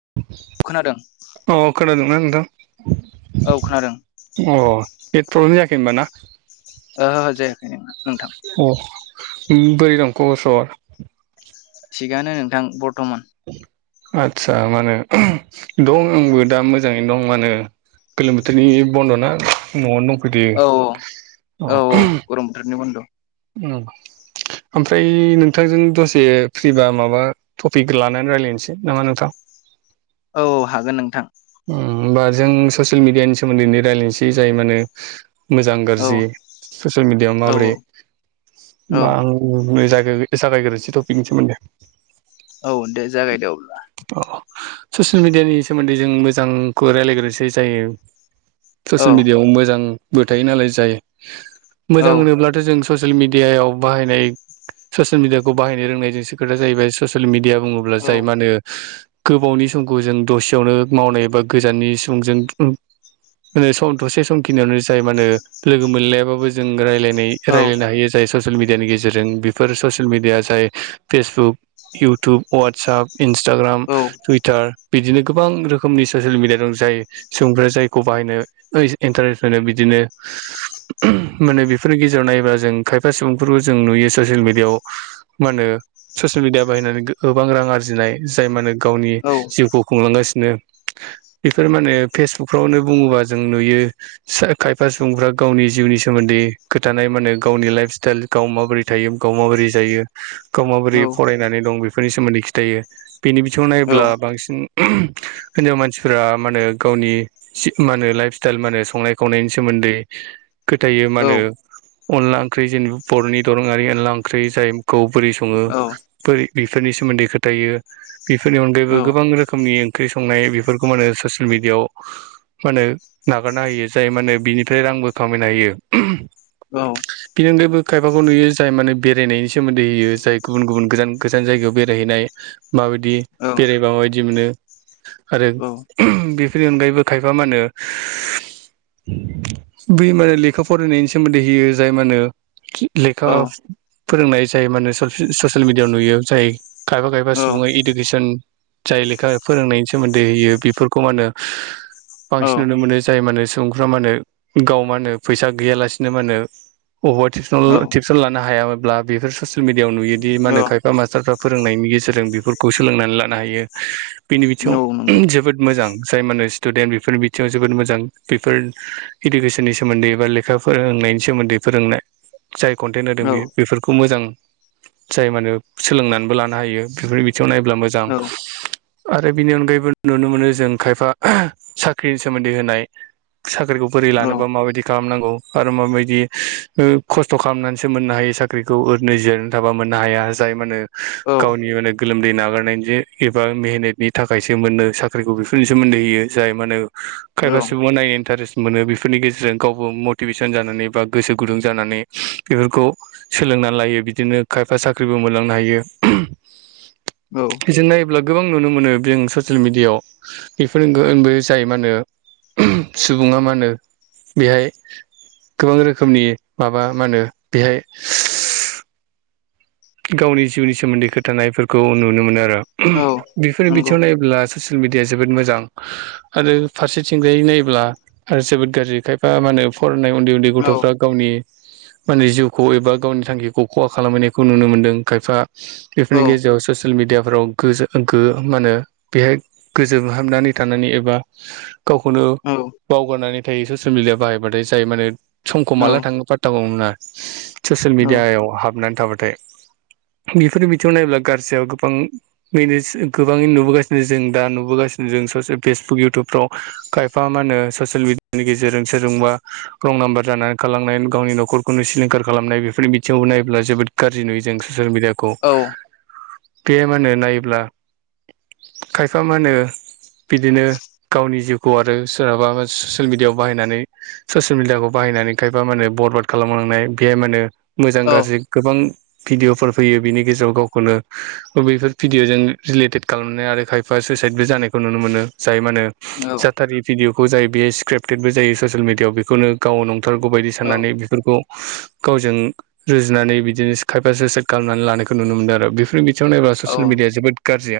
[inaudible] खोनादों औ औ खोनादों ना नोंथां औ खोनादों अ बेट प्रब्लेम जायाखै होनबा ना? ओहो जायाखै नो नोंथां। अ बोरै दं खबर सबर? थिगानो नोंथां बर्थमान। आतसा मा होनो दं आंबो दा मोजाङैनो दं मा होनो गोलोम बोथोरनि बन्द'ना न'आवनो दंफैथयो। गरमबोथोरनि बन्द'। ओम ओमफ्राय नोंथांजों दसे फ्रिबा माबा टपिकखौ लानानै रायलायनोसै नामा नोंथां औ हागोन नोंथां ओम ओमबा जों ससियेल मिडियानि सोमोन्दैनो रायलायनोसै जाय माने मोजां औ गाज्रि ससियेल मिडिया औ माबोरै- औ होमबा आंनो जागा जागायग्रोनोसै टपिकनि सोमोन्दै। औ दे जागायदे अब्ला। अ ससियेल मिडियानि सोमोन्दै जों मोजांखौ रायज्लायग्रोसो जायो औ ससियेल मिडियायाव मोजांबो थायो नालाय जाय औ मोजां होनोब्लाथ' जों ससियेल मिडियायाव बाहायनाय- ससियेल मिडियाखौ बाहायनो रोंनायजोंसो खोथा जाहैबाय ससियेल मिडिया बुङोब्ला औ जाय मा होनो गोबावनि समखौ जों दसेयावनो मावनाय एबा गोजाननि सुबुंजों [inaudible] दसे समखिनियावनो जाय मान लोगो मोनलायाबाबो जों रायलायनाय- औ रायलायनो हायो जाय ससियेल मिडियानि गेजेरजों बेफोर ससियेल मिडिया जाय फेसबुक इउटुब अवातटसप इन्सटाग्राम औ टुइटार बिदिनो गोबां रोखोमनि ससियेल मिडिया दं जाय सुबुंफोरा जायखौ बाहायनो इन्टारेस्ट होनो बिदिनो माने बेफोरनि गेजे जेराव नायोबा जों खायफा सुबुंफोरखौ जों नुयो ससियेल मिडियाआव मा होनो ससियेल मिडिया बाहायनानै गोबां रां आरजिनाय जाय माने गावनि औ जिउखौ खुंलांगासिनो बेफोर माने फेसबुकफ्रावनो बुङोबा जों नुयो- खायफा सुबुंफ्रा गावनि जिउनि सोमोन्दै- खोथानाय माने गावनि लाइफ स्टाइल गाव माबोरै थायो गाव माबोरै जायो। गाव माबोरै औ फरायनानै दं बेफोरनि सोमोन्दै खिथायो। बेनि बिथिङाव औ नायोब्ला बांसिन हिनजाव मानसिफोरा मा होनो गावनि सि मा होनो लाइफ स्टाइल मा होनो संनाय खावनायनि सोमोन्दै खोथायो मा होनो अनला ओंख्रि जेनेबा बर'नि दोरोङारि अनला ओंख्रि जायखौ बोरै सङो फोर बेफोरनि सोमोन्दै खोथायो बेफोरनि अनगायैबो गोबां रोखोमनि ओंख्रि संनाय बेफोरखौ माने ससियेल मिडियाआव- मा होनो नागारना होयो जाय माने बिनिफ्राय रांबो खामायनो हायो। औ बिनि अनगायैबो खायफाखौ नुयो जाय माने बेरायनायनि सोमोन्दै होयो जाय गुबुन गुबुन गोजान गोजान जायगायाव बेरायहैनाय। माबायदि बेरायबा माबायदि मोनो। आरो बेफोरनि अनगायैबो खायफा मा होनो। बै माने लेखा फरायनायनि सोमोन्दै होयो जाय मा होनो। लेखा फोरोंनाय जायो माने ससियेल मिडियायाव नुयो जायो। खायफा खायफा सुबुङा औ इडुकेसन। जाय लेखा फोरोंनायनि सोमोन्दै होयो बेफोरखौ मा होनो। औ बांसिन नुनो मोनो जाय मानो सुबुंफ्रा मा होनो गाव मा होनो फैसा गैयालासिनो मा होनो। अबावबा औ टिउसन टिउसन लानो हायाब्ला बेफोर ससियेल मिडियाआव नुयोदि माहोनो खायफा मास्टारफ्रा। फोरोंनायनि गेजेरजों बेफोरखौ सोलोंनानै लानो हायो बेनि बिथिङाव। औ नंगौ जोबोद मोजां जाय माने स्टुडेन्ट बेफोर बिथिङाव जोबोद मोजां बेफोर। इडुकेसननि सोमोन्दै बा लेखा। फोरोंनायनि सोमोन्दै फोरोंनाय जाय कन्टेन्ट होदों औ बे बेफोरखौ मोजां। जाय मा होनो सोलोंनानैबो लानो हायो बेफोर बिथिङाव नायोब्ला मोजां। औ आरो बेनि अनगायैबो नुनो मोनो जों खायफा साख्रिनि सोमोन्दै होनाय। साख्रिखौ बोरै लानोबा माबायदि खालामनांगौ। आरो माबायदि खस्थ' खालामनानैसो मोननो हायो साख्रिखौ ओरैनो जिरनानो थाबा मोननो हाया जाय मा होनो। औ गावनि माने गोलोमदै नागारनायनि एबा मेहेनतनि थाखायसो मोनो साख्रिखौ बेफोरनि सोमोन्दैयै जाय मा होनो औ खायफा सुबुङा नायनो इन्टारेस्ट मोनो बेफोरनि गेजेरजों गावबो मटिभेसन जानानै बा गोसो गुदुं जानानै बेफोरखौ सोलोंनानै लायो बिदिनो खायफा साख्रिबो मोनलांनो हायो। बेजोंहाय अब्ला गोबां नुनो मोनो जों ससियेल मिडियाआव। बेफोरनो बे जाय मा होनो सुबुङा मा होनो बेहाय गोबां रोखोमनि माबा मा होनो बेहाय गावनि जिउनि सोमोन्दै खोथानायफोरखौ नुनो मोनो आरो। औ बेफोरनि नंगौ बिथिङाव नायोब्ला ससियेल मिडिया जोबोद मोजां आरो फारसेथिंजाय नायोब्ला आरो जोबोद गाज्रि। खायफा मा होनो फरायनाय उन्दै उन्दै गथ'फ्रा औ गावनि माने जिउखौ एबा गावनि थांखिखौ खहा खालामहैनायखौ नुनो मोनदों खायफा, बेफोरनि गेजेराव स ससियेल मिडियाफ्राव गोजो गो मा होनो बेहाय गोजोमहाबनानै थानानै एबा गावखौनो औ बावगारनानै थायो ससियेल मिडिया बाहायबाथाय जाय माने समखौ औ माला थाङो फाथ्थाखौनो मोना ससियेल औ मिडियाायाव हाबनानै थाबाथाय। बेफोर बिथिङाव नायोब्ला गाज्रिया गोबां बेनो गोबाङै नुबोगासिनो जों दा नुबोगासिनो जों ससे फेसबुक इउटुबफ्राव। खायफा मा होनो ससियेल मिडियानि गेजेरजों सोरजोंबा रं नाम्बार जानानै खालांनाय गावनि न'खरखौनो सिलिंखार खालामनाय बेफोरनि बिथिङाव नायोब्ला जोबोद गाज्रि नुयो जों ससियेल मिडियाखौ। औ बे मा होनो नायोब्ला खायफा मा होनो बिदिनो गावनि जिउखौ आरो सोरहाबा ससियेल मिडियाआव बाहायनानै ससियेल मिडियाखौ बाहायनानै खायफा माने बरबाद खालामलांनाय बेहाय माने मोजां औ गाज्रि गोबां भिदिअफोर फैयो, बेनि गेजेराव गावखौनो बैफोर भिडिअजों रिलेटेड खालामनाय आरो खाय बा सुइसाइदबो जानायखौ नुनो मोनो जाय मा होनो औ जाथारि भिडिअ'खौ जाय बे स्क्रिपटेडबो जायो ससियेल मिडियाआव बेखौनो गाव नं नंथारगौ बायदि औ साननानै बेफोरखौ गावजों रुजुनानै बिदिनो खायफा सुयसेत खालामनानै लानायखौ नुनो मोनदों आरो बेफोरनि बिथिङाव नायोब्ला औ ससियेल मिडिया जोबोद गाज्रि।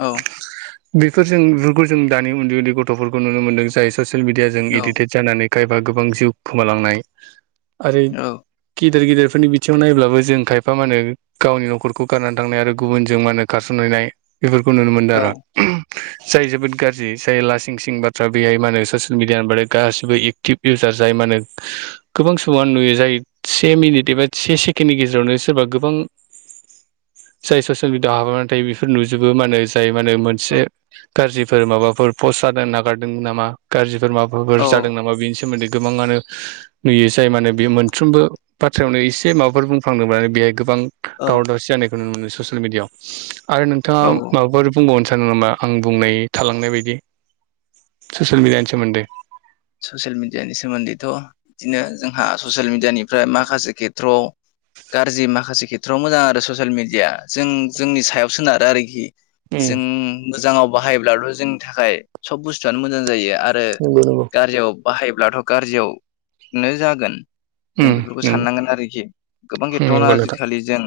औ बेफोरजों बेफोरखौ जों दानि उन्दै उन्दै गथ'फोरखौ नुनो मोनदों जाय ससियेल मिडिया जों औ एडिकटेड जानानै खायबा गोबां जिउ खोमालांनाय आरो औ गिदिर गिदिरफोरनि बिथिंयाव नायब्लाबो जों खायफा मा होनो गावनि नखरखौ गारनानै थांनाय आरो गुबुनजों मा होनो खारसनहैनाय बेफोरखौ नुनो मोनदों आरो। जाय जोबोद गाज्रि जाय लासिं सिं बाथ्रा बेहाय मा होनो ससियेल मिडियानि होनबाथाय गासैबो इउजार जाय माने गोबां समावनो नुयो जाय से मिनिट एबा से सेकेणडनि गेजेरावनो सोरबा गोबां जाय ससियेल मिडियाआव हाबनानै थायो बेफोर नुजोबो मा होनो जाय माने मोनसे गाज्रिफोर माबाफोर पस्ट जानो नागारदों नामा गाज्रिफोर औ माबाफोर जादों औ नामा बेनि सोमोन्दै गोबाङानो नुयो जाय माने बे मोनफ्रोमबो बाथ्रायावनो एसे माबाफोर बुंफ्रांदोंब्लानो बेहाय गोबां दावराव औ दावसि जानायखौ नुनो मोनो ससियेल मिडियाआव आरो नोंथाङा औ। माबाफोर बुंबावनो सानो नामा आं बुंनाय थालांनाय बादि ससियेल मिडियानि सोमोन्दै? ससियेल मिडियानि सोमोन्दैथ' बिदिनो जोंहा ससियेल मिडियानिफ्राय माखासे खेथ्रआव गाज्रि माखासे खेथ्रआव मोजां आरो ससियेल मिडियाया जों जोंनि सायाव सोनारो आरोखि। उम जों मोजाङाव बाहायब्लाथ' जोंनि थाखाय सब बुस्थुआनो मोजां जायो आरो ओम नंगौ। गाज्रियाव बाहायब्लाथ' गाज्रियावनो जागोन। जों उम बेफोरखौ नंगौ साननांगोन आरोखि गोबां खेथ्रआवनो आजिखालि जों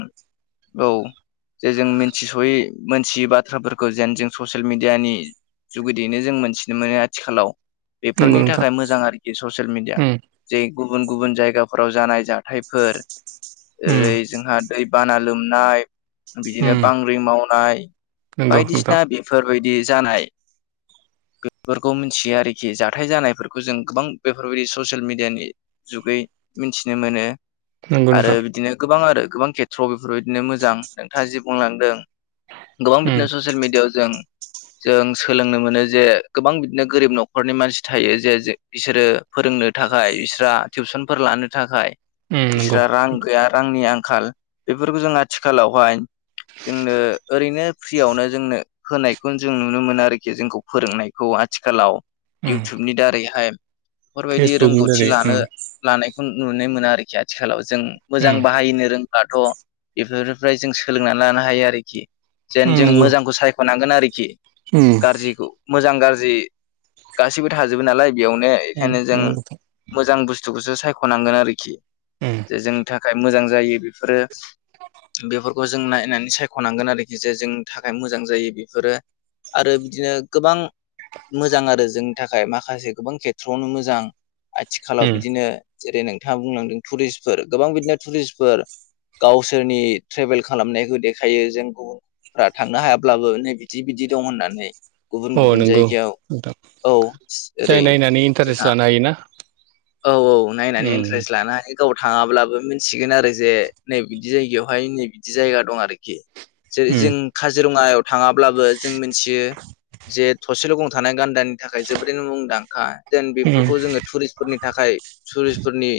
औ जे जों मिनथिस'यै मोनथियै बाथ्राफोरखौ जेन जों ससियेल मिडियानि जुगिदियैनो जों मोनथिनो मोनो आथिखालाव नंगौ नोंथां नंगौ बेफोरनि नोंथां थाखाय मोजां आरोखि ससियेल मिडिया। उम जै गुबुन गुबुन जायगाफोराव जानाय जाथायफोर उम ओरै जोंहा दै बाना लोमनाय उम बिदिनो बांग्रि मावनाय नंगौ नोंथां बायदिसिना बि बेफोरबायदि जानाय बेफोरखौ मिथियो आरोखि जा जाथाय जानायफोरखौ जों गोबां बेफोरबायदि ससियेल मिडियानि जुगै मिथिनो मोनो। नंगौ आरो नोंथां बिदिनो गोबां आरो गोबां खेथ्र' बेफोरबायदिनो मोजां नोंथाङा जि बुंलांदों। गोबां उम बिदिनो ससियेल मिडियाआव जों जों सोलोंनो मोनो जे गोबां बिदिनो गोरिब न'खरनि मानसि। थायो जे बिसोरो फोरोंनो थाखाय बिस्रा टिउसनफोर लानो थाखाय उम नंगौ बिस्रा रां गैया रांनि आंखाल बेफोरखौ जों आथिखालावहाय जोंनो ओरैनो फ्रियावनो जोंनो होनायखौ जों नुनो मोनो आरोखि जोंखौ फोरोंनायखौ आथिखालाव। उम इउटुबनि दारैहाय बेफोरबायदि फेसबुकनि रोंगौथि दारै लानो उम लानायखौ नुनो मोनो आरोखि आथिखालाव जों मोजां बाहायनो रों बाथ' बेफोरनिफ्राय जों सोलोंनानै लानो हायो आरोखि जेन जों मोजांखौ साय होनांगोन आरोखि ओम गाज्रिखौ मोजां गाज्रि गासैबो थाजोबो नालाय बेयावनो बेखायनो जों नंगौ नोंथां मोजां बुस्थुखौसो सायख'नांगोन आरोखि। उम जे जोंनि थाखाय मोजां जायो बेफोरो। बेफोरखौ जों नायनानै सायख'नांगोन आरोखि जे जोंनि थाखाय मोजां जायो बेफोरो। आरो बिदिनो गोबां मोजां आरो जों। नि थाखाय माखासे गोबां खेथ्रआवनो मोजां आथिखालाव उम बिदिनो - जेरै नोंथाङा बुंलांदों टुरिस्फोर गोबां बिदिनो टुरिस्टफोर गावसोरनि ट्रेभेल खालामनायखौ देखायो जों गुबुन। थांनो हायाब्लाबो नै बिदि बिदि दं होननानै गुबुन अ गुबुन नंगौ जायगायाव। नोंथां औ ओरै जोंहा हायो ना? औ औ नायनानै इन्टारेस्ट लानो हायो। गाव थाङाब्लाबो मिथिगोन आरो जे नै बिदि जायगायावहाय नै बिदि जायगा दं आरोखि। जेरै उम जों काजिरङायाव थाङाब्लाबो जों मिथियो जे थसेल' गं थानाय गान्दानि थाखाय जोबोरैनो मुंदांखा देन उम बेफोरखौ जोङो टुरिस्टफोरनि थाखाय। टुरिस्फोरनि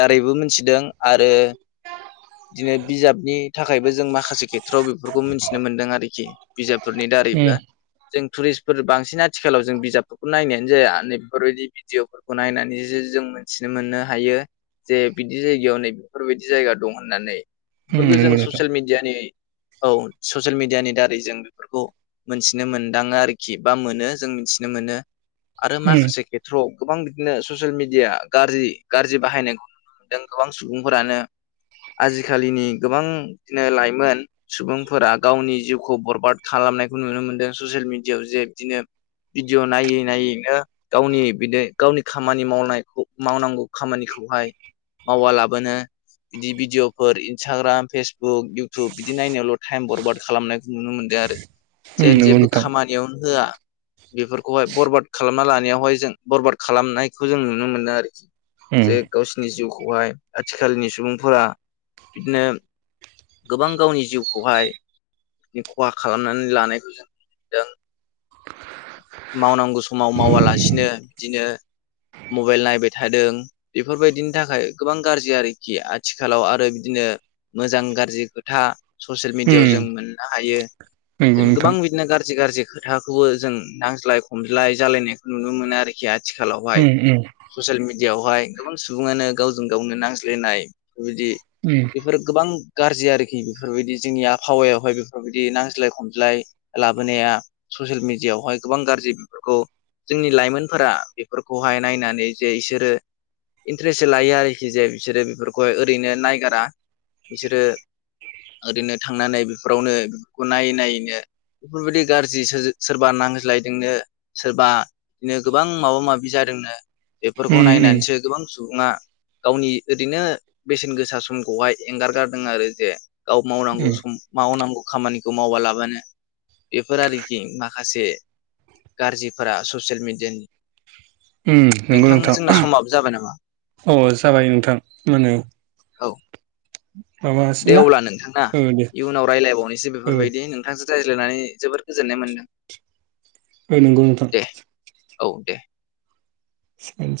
दारैबो मिथिदों आरो। दिनै बिजाबनि थाखायबो जों माखासे खेथ्रआव बेफोरखौ मिथिनो मोनदों आरोखि बिजाबफोरनि दारैबो। उम जों टुरिस्टफोर बांसिन आथिखालाव जों बिजाबफोरखौ नायनायानो जाया नै बिफोरबायदि भिदिअफोरखौ नायनानै जो जों मिथिनो मोननो हायो जे बिदि जायगायाव नै बेफोरबायदि जायगा दं होननानै। उम बेफोरखौ जों नंगौ नोंथां ससियेल मिडियानि औ ससियेल मिडियानि दारै जों बिफोरखौ। मोनथिनो मोनदाङो आरोखि बा मोनो जों मिथिनो मोनो। आरो उम माखासे खेथ्रआव गोबां बिदिनो सु ससियेल मिडिया गारजि गारजि बाहायनायखौ नुनो मोनदों गोबां सुबुंफोरानो आजिखालिनि गोबां बिदिनो लाइमोन सुबुंफोरा गावनि जिउखौ बरबाद खालामनायखौ नुनो मोनदो ससियेल मिडियाआव जे बिदिनो भिदिअ नायै नायैनो गावनि बि-दि गावनि खामानि मावनाय-खौ मावनांगौ खामानिखौहाय मावा लाबोनो बिदि भिडिअफोर इन्सटाग्राम फेसबुक इउटुब बिदि नायनायावल' टाइम बरबाद खालामनाय नुनो मोनदो आरो। उम जेन नंगौ जेबो नोंथां उम खामानियावनो होआ बेफोरखौहाय बरबाद खालामना लानायावहाय जों बरबाद खा खालामनायखौ जों नुनो मोनो आरोखि जे उम गावसिनि जिउखौहाय आथिखालनि सुबुंफोरा बिदिनो गोबां गावनि जिउखौहाय बे खहा खालामनानै लानायखो जों नुदों मावनांगौ समाव मावालासिनो बिदिनो मबाइल नायबाय थादों बेफोरबायदिनि थाखाय गोबां गारजि आरोखि आथिखालाव आरो बिदिनो मोजां गारजि खोथा ससियेल मिडियायाव जों मोननो हायो नंगौ जेन गोबां नोंथां बिदिनो गारजि गारजि खो खोथाखौबो जों नांज्लाय खमज्लाय जालायनायखौ नुनो मोनो आरोखि आथिखालावहाय उम उम ससियेल मिडियाआवहाय गोबां सुबुङानो गावजों गावनो नांज्लायनाय बेफोरबादि उम बेफोर गोबां गारजि आरोखि बेफोरबायदि जोंनि आबहावायावहाय बेफोरबायदि नांज्लाय खमज्लाय लाबोनाया ससियेल मिडियायावहाय गोबां गारजि बिफोरखौ जोंनि लाइमोनफोरा बेफोरखौहाय नायनानै जे इसोरो इन्ट्रेस्टसो लायो आरोखि जे बिसोरो बेफोरखौहाय ओरैनो नायगारा बिसोरो ओरैनो थांनानै बिफोरावनो बिफोरखौ नायै नायैनो बिफोरबायदि गारजि सोरजो - सोरबा नांज्लायदोंनो सोरबानो गोबां माबा माबि जादोंनो बेफोरखौ उम उम नायनानैसो गोबां सुबुङा गावनि ओरैनो बेसेन गोसा समखौहाय एंगारगारदों आरो जे गाव मावनांगौ उम सम मावनांगौ खामानिखौ मावालाबानो बेफोर आरोखि माखासे गारजिफोरा ससियेल मिडियानि उम नंगौ जोंना नोंथां समाबो जाबाय नामा औ जाबाय नोंथां मोनायाव औ दे ना अब्ला नोंथाङा औ दे इयुनाव रायलायबावनोसै औ बेफोरबायदि नोंथांजो रायज्लायनानै जोबोर गोजोननाय मोनदों ओ नंगौ नोंथां दे औ दे सिपेन्स [inaudible]